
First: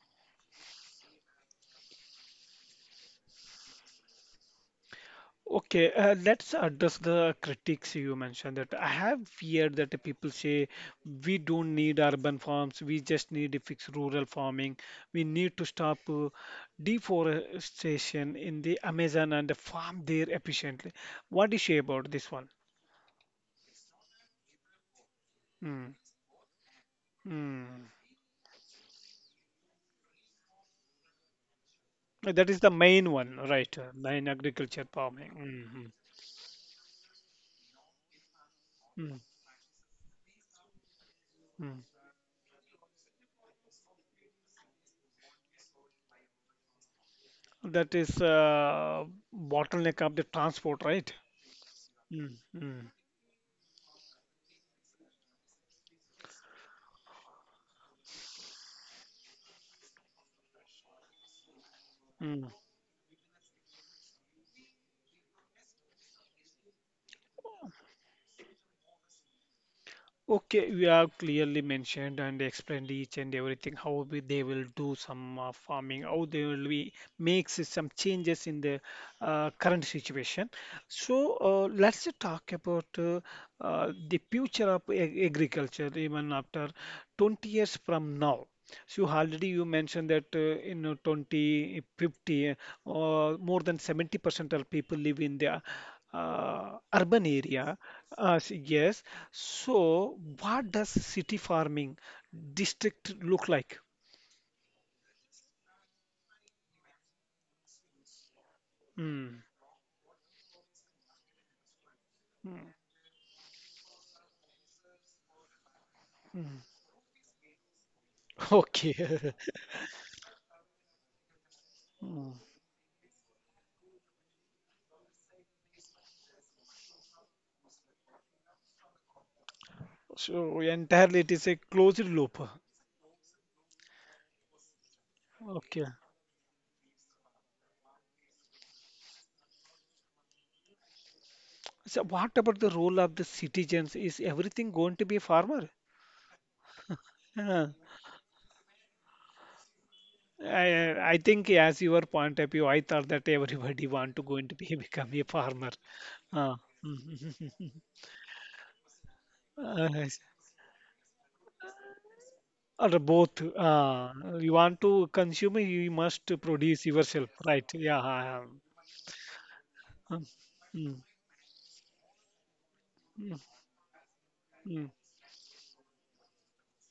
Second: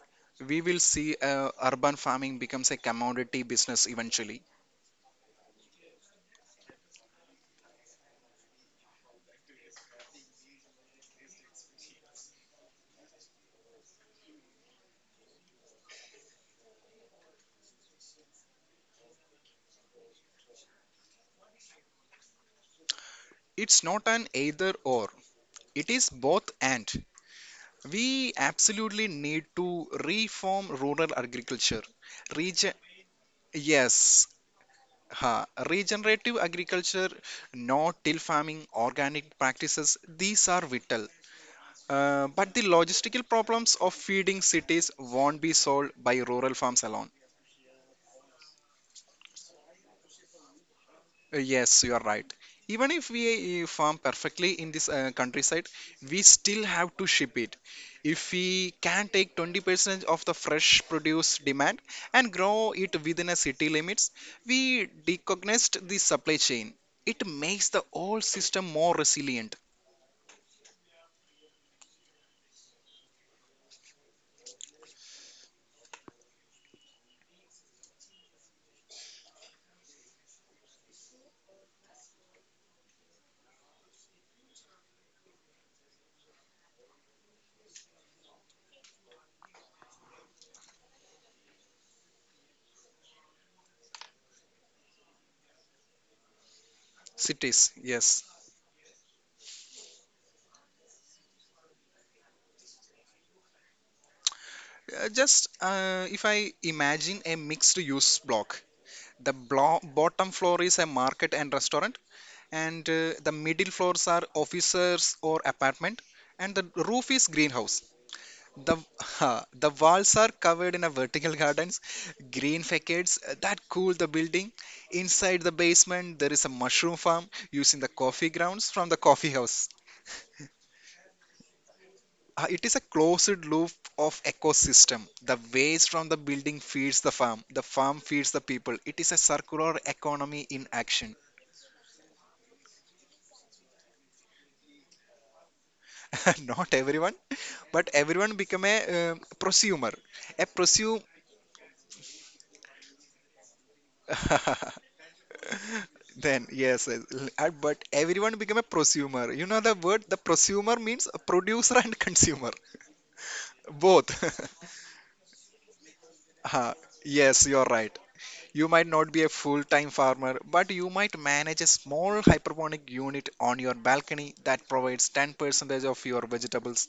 [SPEAKER 2] we will see uh, urban farming becomes a commodity business eventually.
[SPEAKER 1] Okay, uh, let's address the critics you mentioned that I have feared that the people say we don't need urban farms, we just need a fixed rural farming. We need to stop uh, deforestation in the Amazon and farm there efficiently. What do you say about this one?
[SPEAKER 2] It's not an either or, it
[SPEAKER 1] Mm,
[SPEAKER 2] is both and,
[SPEAKER 1] mm.
[SPEAKER 2] we absolutely need to reform rural agriculture.
[SPEAKER 1] That is the
[SPEAKER 2] rege-
[SPEAKER 1] main one, right? uh,
[SPEAKER 2] Yes,
[SPEAKER 1] Main agriculture
[SPEAKER 2] huh.
[SPEAKER 1] farming.
[SPEAKER 2] Regenerative agriculture, no-till farming,
[SPEAKER 1] Mhm, mm,
[SPEAKER 2] organic practices, these are vital.
[SPEAKER 1] mm.
[SPEAKER 2] Uh, but the logistical problems of feeding cities won't be solved by rural farms alone.
[SPEAKER 1] That is uh, bottleneck of the transport, right?
[SPEAKER 2] Uh, Yes, you are right.
[SPEAKER 1] Mm, mm,
[SPEAKER 2] Even if we uh, farm perfectly in this uh, countryside, we still have to ship it. If we can take twenty percent of the fresh produce demand and
[SPEAKER 1] mm.
[SPEAKER 2] grow it within a city limits, we decognized the supply chain. It makes the whole system more resilient.
[SPEAKER 1] Okay, we have clearly mentioned and explained each and everything how we, they will do some uh, farming, how they will be makes some changes in the uh, current situation. So uh, let's talk about uh, uh, the future of ag- agriculture even after twenty years from now. So already you mentioned that uh, in uh, twenty fifty, uh, more than seventy percent of people live in the uh, urban
[SPEAKER 2] Cities,
[SPEAKER 1] area.
[SPEAKER 2] yes.
[SPEAKER 1] Uh, s- yes, so, what does city farming district look like?
[SPEAKER 2] Uh, just uh, If I imagine a mixed use block, the
[SPEAKER 1] Hmm.
[SPEAKER 2] blo- bottom floor is a market and restaurant,
[SPEAKER 1] Hmm.
[SPEAKER 2] and uh, the middle floors are officers or apartment, and
[SPEAKER 1] Hmm.
[SPEAKER 2] the roof is greenhouse. The
[SPEAKER 1] Okay.
[SPEAKER 2] [LAUGHS]
[SPEAKER 1] [LAUGHS]
[SPEAKER 2] the walls are covered in a vertical gardens,
[SPEAKER 1] Hmm.
[SPEAKER 2] green facades uh, that cool the building. Inside the basement there is a mushroom farm using the coffee grounds from the coffee house.
[SPEAKER 1] So entirely it is a closed loop.
[SPEAKER 2] Uh, it is a closed loop of ecosystem. The
[SPEAKER 1] Okay.
[SPEAKER 2] waste from the building feeds the farm, the farm feeds the people, it is a circular economy in action.
[SPEAKER 1] So what about the role of the citizens? Is everything going to be a farmer?
[SPEAKER 2] [LAUGHS] Not everyone,
[SPEAKER 1] Huh.
[SPEAKER 2] but everyone become a um, prosumer. A
[SPEAKER 1] I,
[SPEAKER 2] prosumer.
[SPEAKER 1] I think as your point of view, I thought that everybody [LAUGHS] want to going to be [LAUGHS]
[SPEAKER 2] [LAUGHS]
[SPEAKER 1] become a farmer.
[SPEAKER 2] Then yes, yes, l- uh, but everyone become a prosumer. You know the
[SPEAKER 1] Uh,
[SPEAKER 2] word.
[SPEAKER 1] [LAUGHS]
[SPEAKER 2] The prosumer means a producer and [LAUGHS] consumer,
[SPEAKER 1] Or both.
[SPEAKER 2] both.
[SPEAKER 1] Uh, you want
[SPEAKER 2] [LAUGHS]
[SPEAKER 1] to consume, you must
[SPEAKER 2] Ah,
[SPEAKER 1] produce yourself,
[SPEAKER 2] yes, you're
[SPEAKER 1] right? Yeah.
[SPEAKER 2] right.
[SPEAKER 1] I am.
[SPEAKER 2] You might not be a full-time
[SPEAKER 1] Um,
[SPEAKER 2] farmer, but you
[SPEAKER 1] mm,
[SPEAKER 2] might manage a small hydroponic unit
[SPEAKER 1] mm,
[SPEAKER 2] on your balcony that
[SPEAKER 1] mm,
[SPEAKER 2] provides ten percent of your vegetables.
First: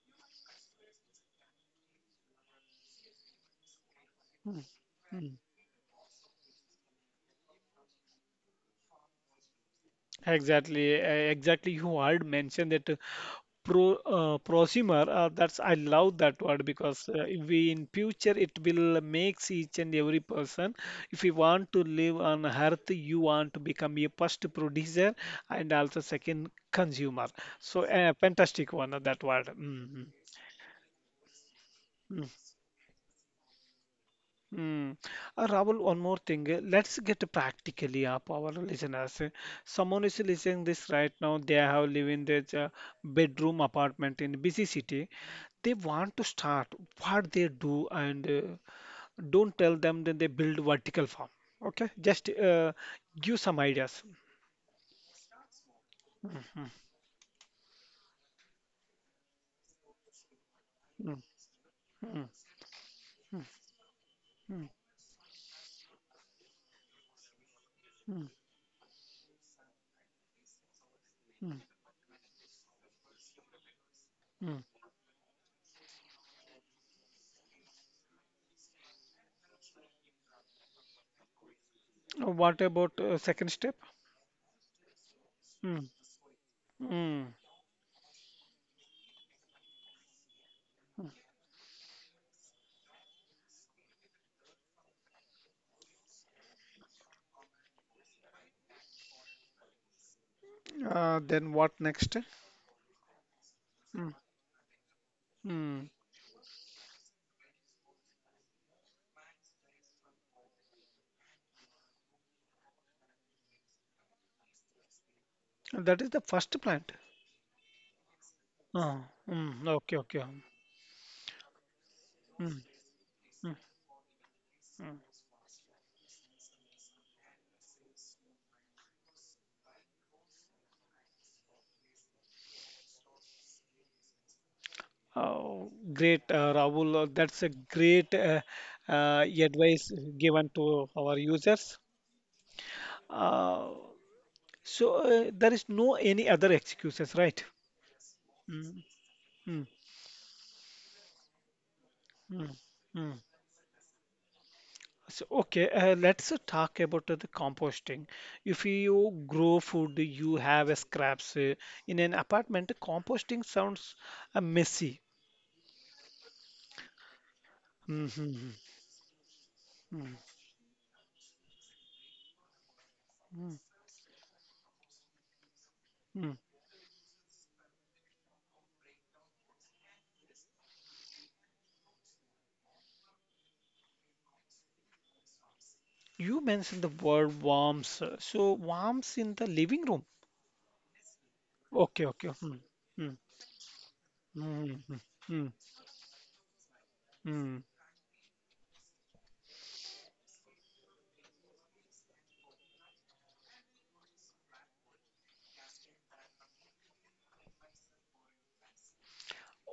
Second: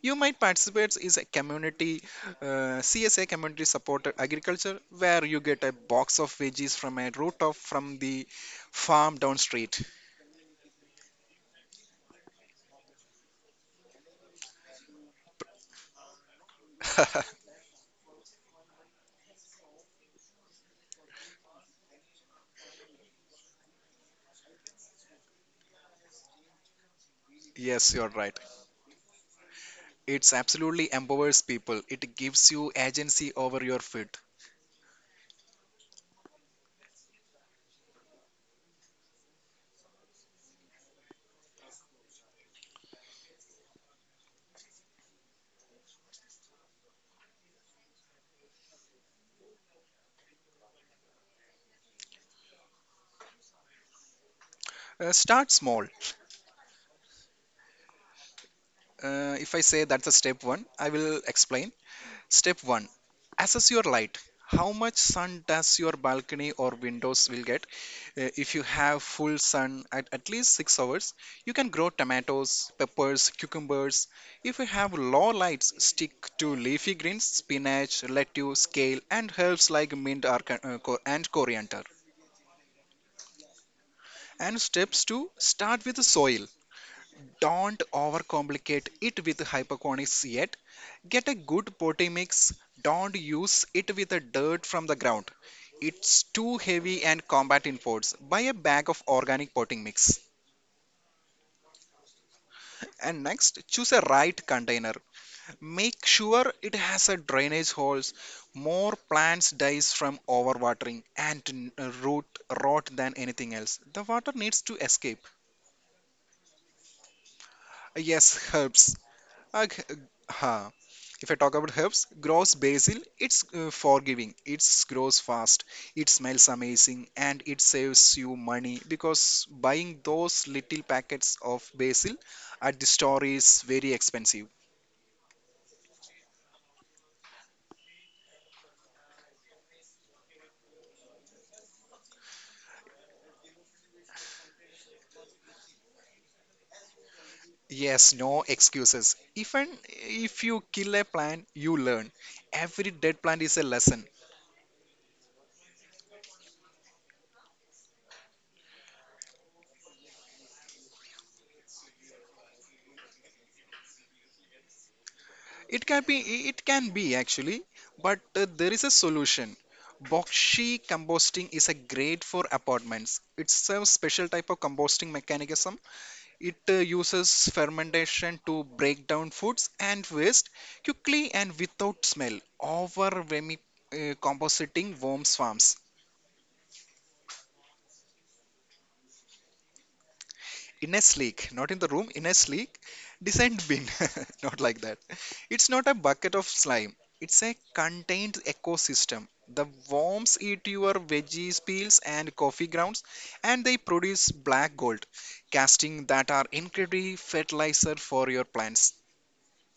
[SPEAKER 2] You might participate is a community uh, C S A, community supported
[SPEAKER 1] mm,
[SPEAKER 2] agriculture, where
[SPEAKER 1] mm.
[SPEAKER 2] you get a box of veggies from a rooftop, from the farm down street.
[SPEAKER 1] Exactly. uh, Exactly. You had mentioned that uh, pro uh, prosumer. Uh, that's I love that word because uh,
[SPEAKER 2] [LAUGHS]
[SPEAKER 1] if we in future it will makes each and every person. If you want to live on earth, you want to become a first producer and also second consumer. So
[SPEAKER 2] Yes, you're
[SPEAKER 1] uh,
[SPEAKER 2] right.
[SPEAKER 1] fantastic one uh, that word. Mhm.
[SPEAKER 2] It's absolutely empowers people. It gives you agency over your food.
[SPEAKER 1] Hmm. Uh, Rahul, one more thing. uh, Let's get practically up our listeners. Uh, Someone is listening this right now. They have live in their uh, bedroom apartment in busy city. They want to start what they do and uh, don't tell them that they build vertical farm. Okay, just uh, give some ideas.
[SPEAKER 2] Uh, start small. Uh, if I say that's a step one, I will
[SPEAKER 1] Mm,
[SPEAKER 2] explain.
[SPEAKER 1] mm,
[SPEAKER 2] Step one, assess your light.
[SPEAKER 1] mm,
[SPEAKER 2] How much sun does your balcony or windows will get?
[SPEAKER 1] mm,
[SPEAKER 2] Uh, if you have full sun at at least six hours, you
[SPEAKER 1] mm,
[SPEAKER 2] can grow tomatoes, peppers, cucumbers. If
[SPEAKER 1] mm.
[SPEAKER 2] you have low lights, stick to leafy greens, spinach, lettuce, kale, and herbs like mint or, ca- uh, co- and coriander.
[SPEAKER 1] Uh, what about uh, second step?
[SPEAKER 2] And steps to start
[SPEAKER 1] Mm,
[SPEAKER 2] with the soil,
[SPEAKER 1] mm.
[SPEAKER 2] don't overcomplicate it with hyperconics yet. Get a good potting mix, don't use it with the dirt from the ground, it's too heavy and combat imports. Buy a bag of organic potting mix.
[SPEAKER 1] Uh, then what next?
[SPEAKER 2] And next, choose a
[SPEAKER 1] Mm,
[SPEAKER 2] right container.
[SPEAKER 1] mm.
[SPEAKER 2] Make sure it has a drainage holes. More plants dies from overwatering and n- uh, root rot than anything else. The water needs to escape.
[SPEAKER 1] That is the first plant.
[SPEAKER 2] Yes, herbs.
[SPEAKER 1] Uh,
[SPEAKER 2] Uh,
[SPEAKER 1] mm,
[SPEAKER 2] g-
[SPEAKER 1] okay, okay. Um,
[SPEAKER 2] huh. If I talk about herbs, grows
[SPEAKER 1] mm,
[SPEAKER 2] basil. It's
[SPEAKER 1] mm,
[SPEAKER 2] uh, forgiving. It
[SPEAKER 1] mm.
[SPEAKER 2] grows fast. It smells amazing, and it saves you money because buying those little packets of basil at the store is very expensive.
[SPEAKER 1] Oh, great, uh, Rahul. uh, That's a great uh, uh, advice given to our users. Uh, so uh, there is no any other excuses, right?
[SPEAKER 2] Yes, no
[SPEAKER 1] Mm,
[SPEAKER 2] excuses.
[SPEAKER 1] mm,
[SPEAKER 2] Even if you kill a plant, you learn.
[SPEAKER 1] mm,
[SPEAKER 2] Every
[SPEAKER 1] mm.
[SPEAKER 2] dead plant is a lesson.
[SPEAKER 1] So, okay, uh, let's uh, talk about uh, the composting. If you grow food, you have a scraps uh, in an apartment. Composting sounds uh, messy.
[SPEAKER 2] It can be, it can be actually, but uh, there is a solution.
[SPEAKER 1] Mm-hmm.
[SPEAKER 2] Boxy composting is a great for apartments. It's a special type of composting mechanism. It uh, uses fermentation to break down foods and waste quickly and without smell. Over vermi uh, composting worms farms.
[SPEAKER 1] You mentioned the word warms. uh, So warms in the living room.
[SPEAKER 2] In a sleek, not in the
[SPEAKER 1] Okay,
[SPEAKER 2] room, in
[SPEAKER 1] okay.
[SPEAKER 2] a
[SPEAKER 1] Hmm.
[SPEAKER 2] sleek,
[SPEAKER 1] Hmm.
[SPEAKER 2] descent bin. [LAUGHS] Not
[SPEAKER 1] Hmm.
[SPEAKER 2] like that.
[SPEAKER 1] Hmm. Hmm.
[SPEAKER 2] It's not a bucket of slime. It's a
[SPEAKER 1] Hmm.
[SPEAKER 2] contained ecosystem. The worms eat your veggies, peels, and coffee grounds, and they produce black gold, casting that are incredibly fertilizer for your plants.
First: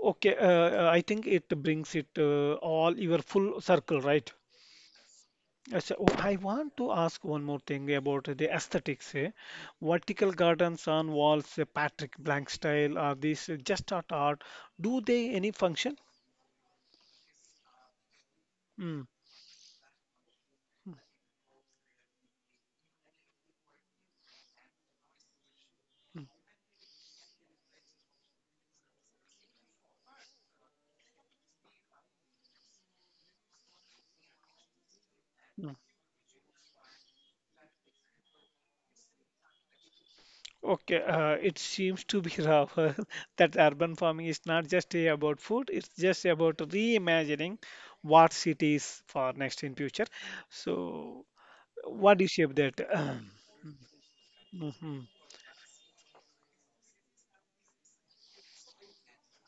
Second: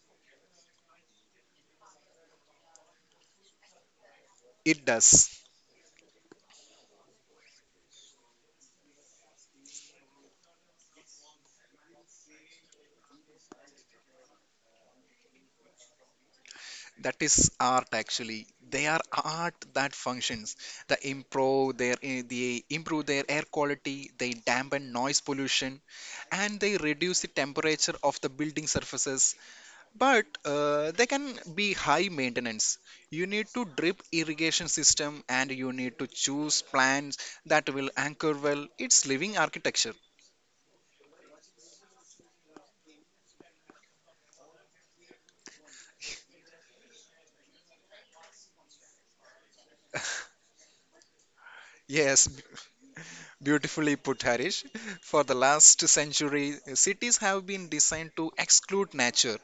[SPEAKER 1] Okay, uh, uh, I think it brings it uh, all your full circle, right?
[SPEAKER 2] It does.
[SPEAKER 1] Uh, so, oh, I want to ask one more thing about the aesthetics. Eh. Vertical gardens on walls, eh, Patrick Blank style, are these eh, just art art? Do they any function?
[SPEAKER 2] That is art, actually. They
[SPEAKER 1] Hmm.
[SPEAKER 2] are art that functions. They improve their eh, they improve their air quality. They dampen noise pollution and they reduce the temperature of the building surfaces, but uh, they can be high maintenance. You need to drip irrigation system, and you need to choose plants that will anchor well. Its living architecture.
[SPEAKER 1] Okay, uh, it seems to be rough [LAUGHS] that urban farming is not just a about food, it's just about reimagining what cities for next in future. So, what do you
[SPEAKER 2] yes b-
[SPEAKER 1] shape that? [CLEARS THROAT]
[SPEAKER 2] Beautifully put, Harish.
[SPEAKER 1] Mhm.
[SPEAKER 2] For the last century cities have been designed to exclude nature.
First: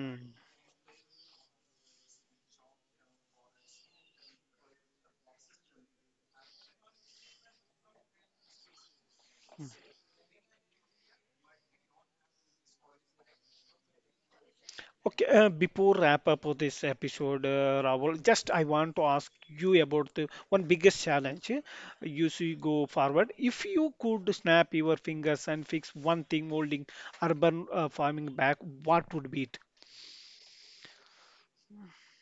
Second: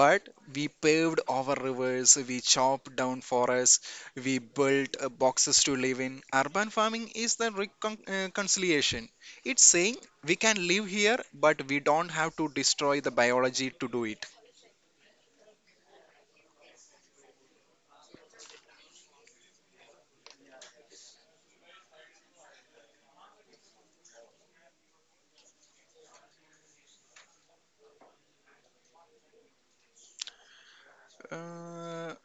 [SPEAKER 2] But we paved our rivers, we chopped down forests, we built uh, boxes to live in. Urban farming is the recon- uh, conciliation. It's saying we can live here, but we don't have to destroy the biology to do it.
[SPEAKER 1] Okay, uh, before wrap up of this episode, uh, Rahul, just I want to ask you about the one biggest challenge uh, you see go forward. If you could snap your fingers and fix one thing holding urban uh, farming back, what would be it?
[SPEAKER 2] Uh,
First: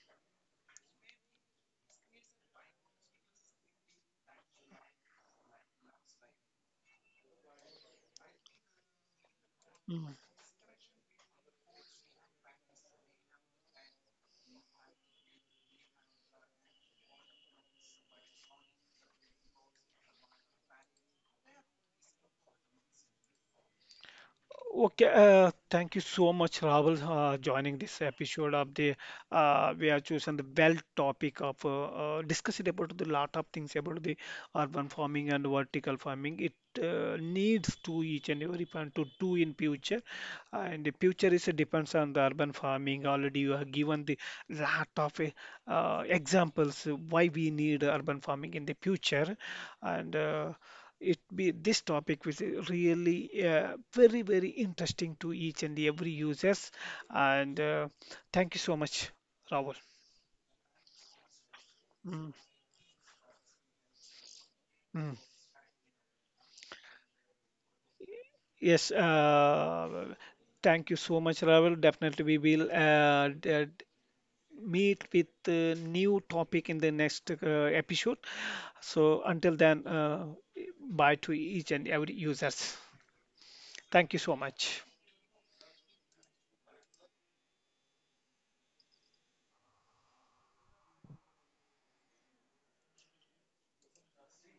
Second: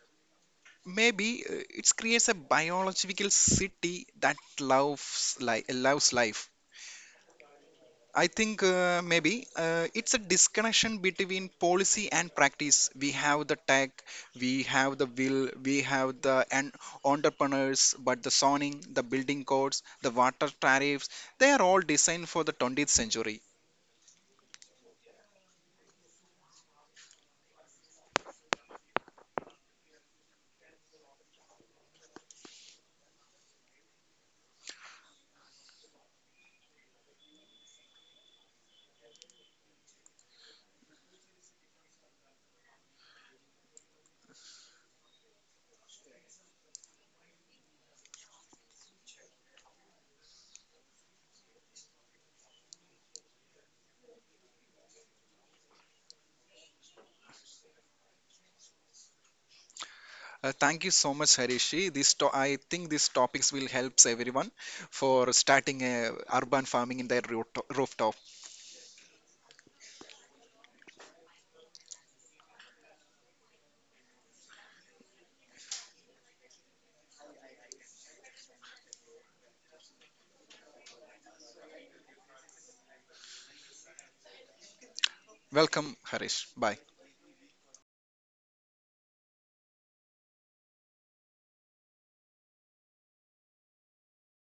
[SPEAKER 2] maybe uh, it creates a biological city that loves, li- loves life. I think uh, maybe uh,
[SPEAKER 1] Hmm.
[SPEAKER 2] it's a disconnection between policy and practice. We have the tech, we have the will, we have the en- entrepreneurs, but the zoning, the building codes, the water tariffs, they are all designed for the twentieth century.
[SPEAKER 1] Okay, uh, thank you so much, Rahul, uh, joining this episode of the uh, we have chosen the well topic of uh, uh, discussing about the lot of things about the urban farming and vertical farming. It uh, needs to each and every one to do in future, and the future is uh, depends on the urban farming. Already you have given the lot of uh, uh, examples why we need urban farming in the future, and uh, it be this topic was really uh, very very interesting to each and every users and uh, thank you so much Rahul.
[SPEAKER 2] Uh, thank you so much, Harishi. This to-
[SPEAKER 1] Mm,
[SPEAKER 2] I think these topics will help everyone
[SPEAKER 1] mm.
[SPEAKER 2] for starting a urban farming in their root- rooftop.
[SPEAKER 1] Yes, uh, thank you so much, Rahul. Definitely, we will uh, d- d- meet with a new topic in the next uh, episode. So until then, uh, bye to each and every users. Thank you so much.
[SPEAKER 2] Welcome, Harish. Bye.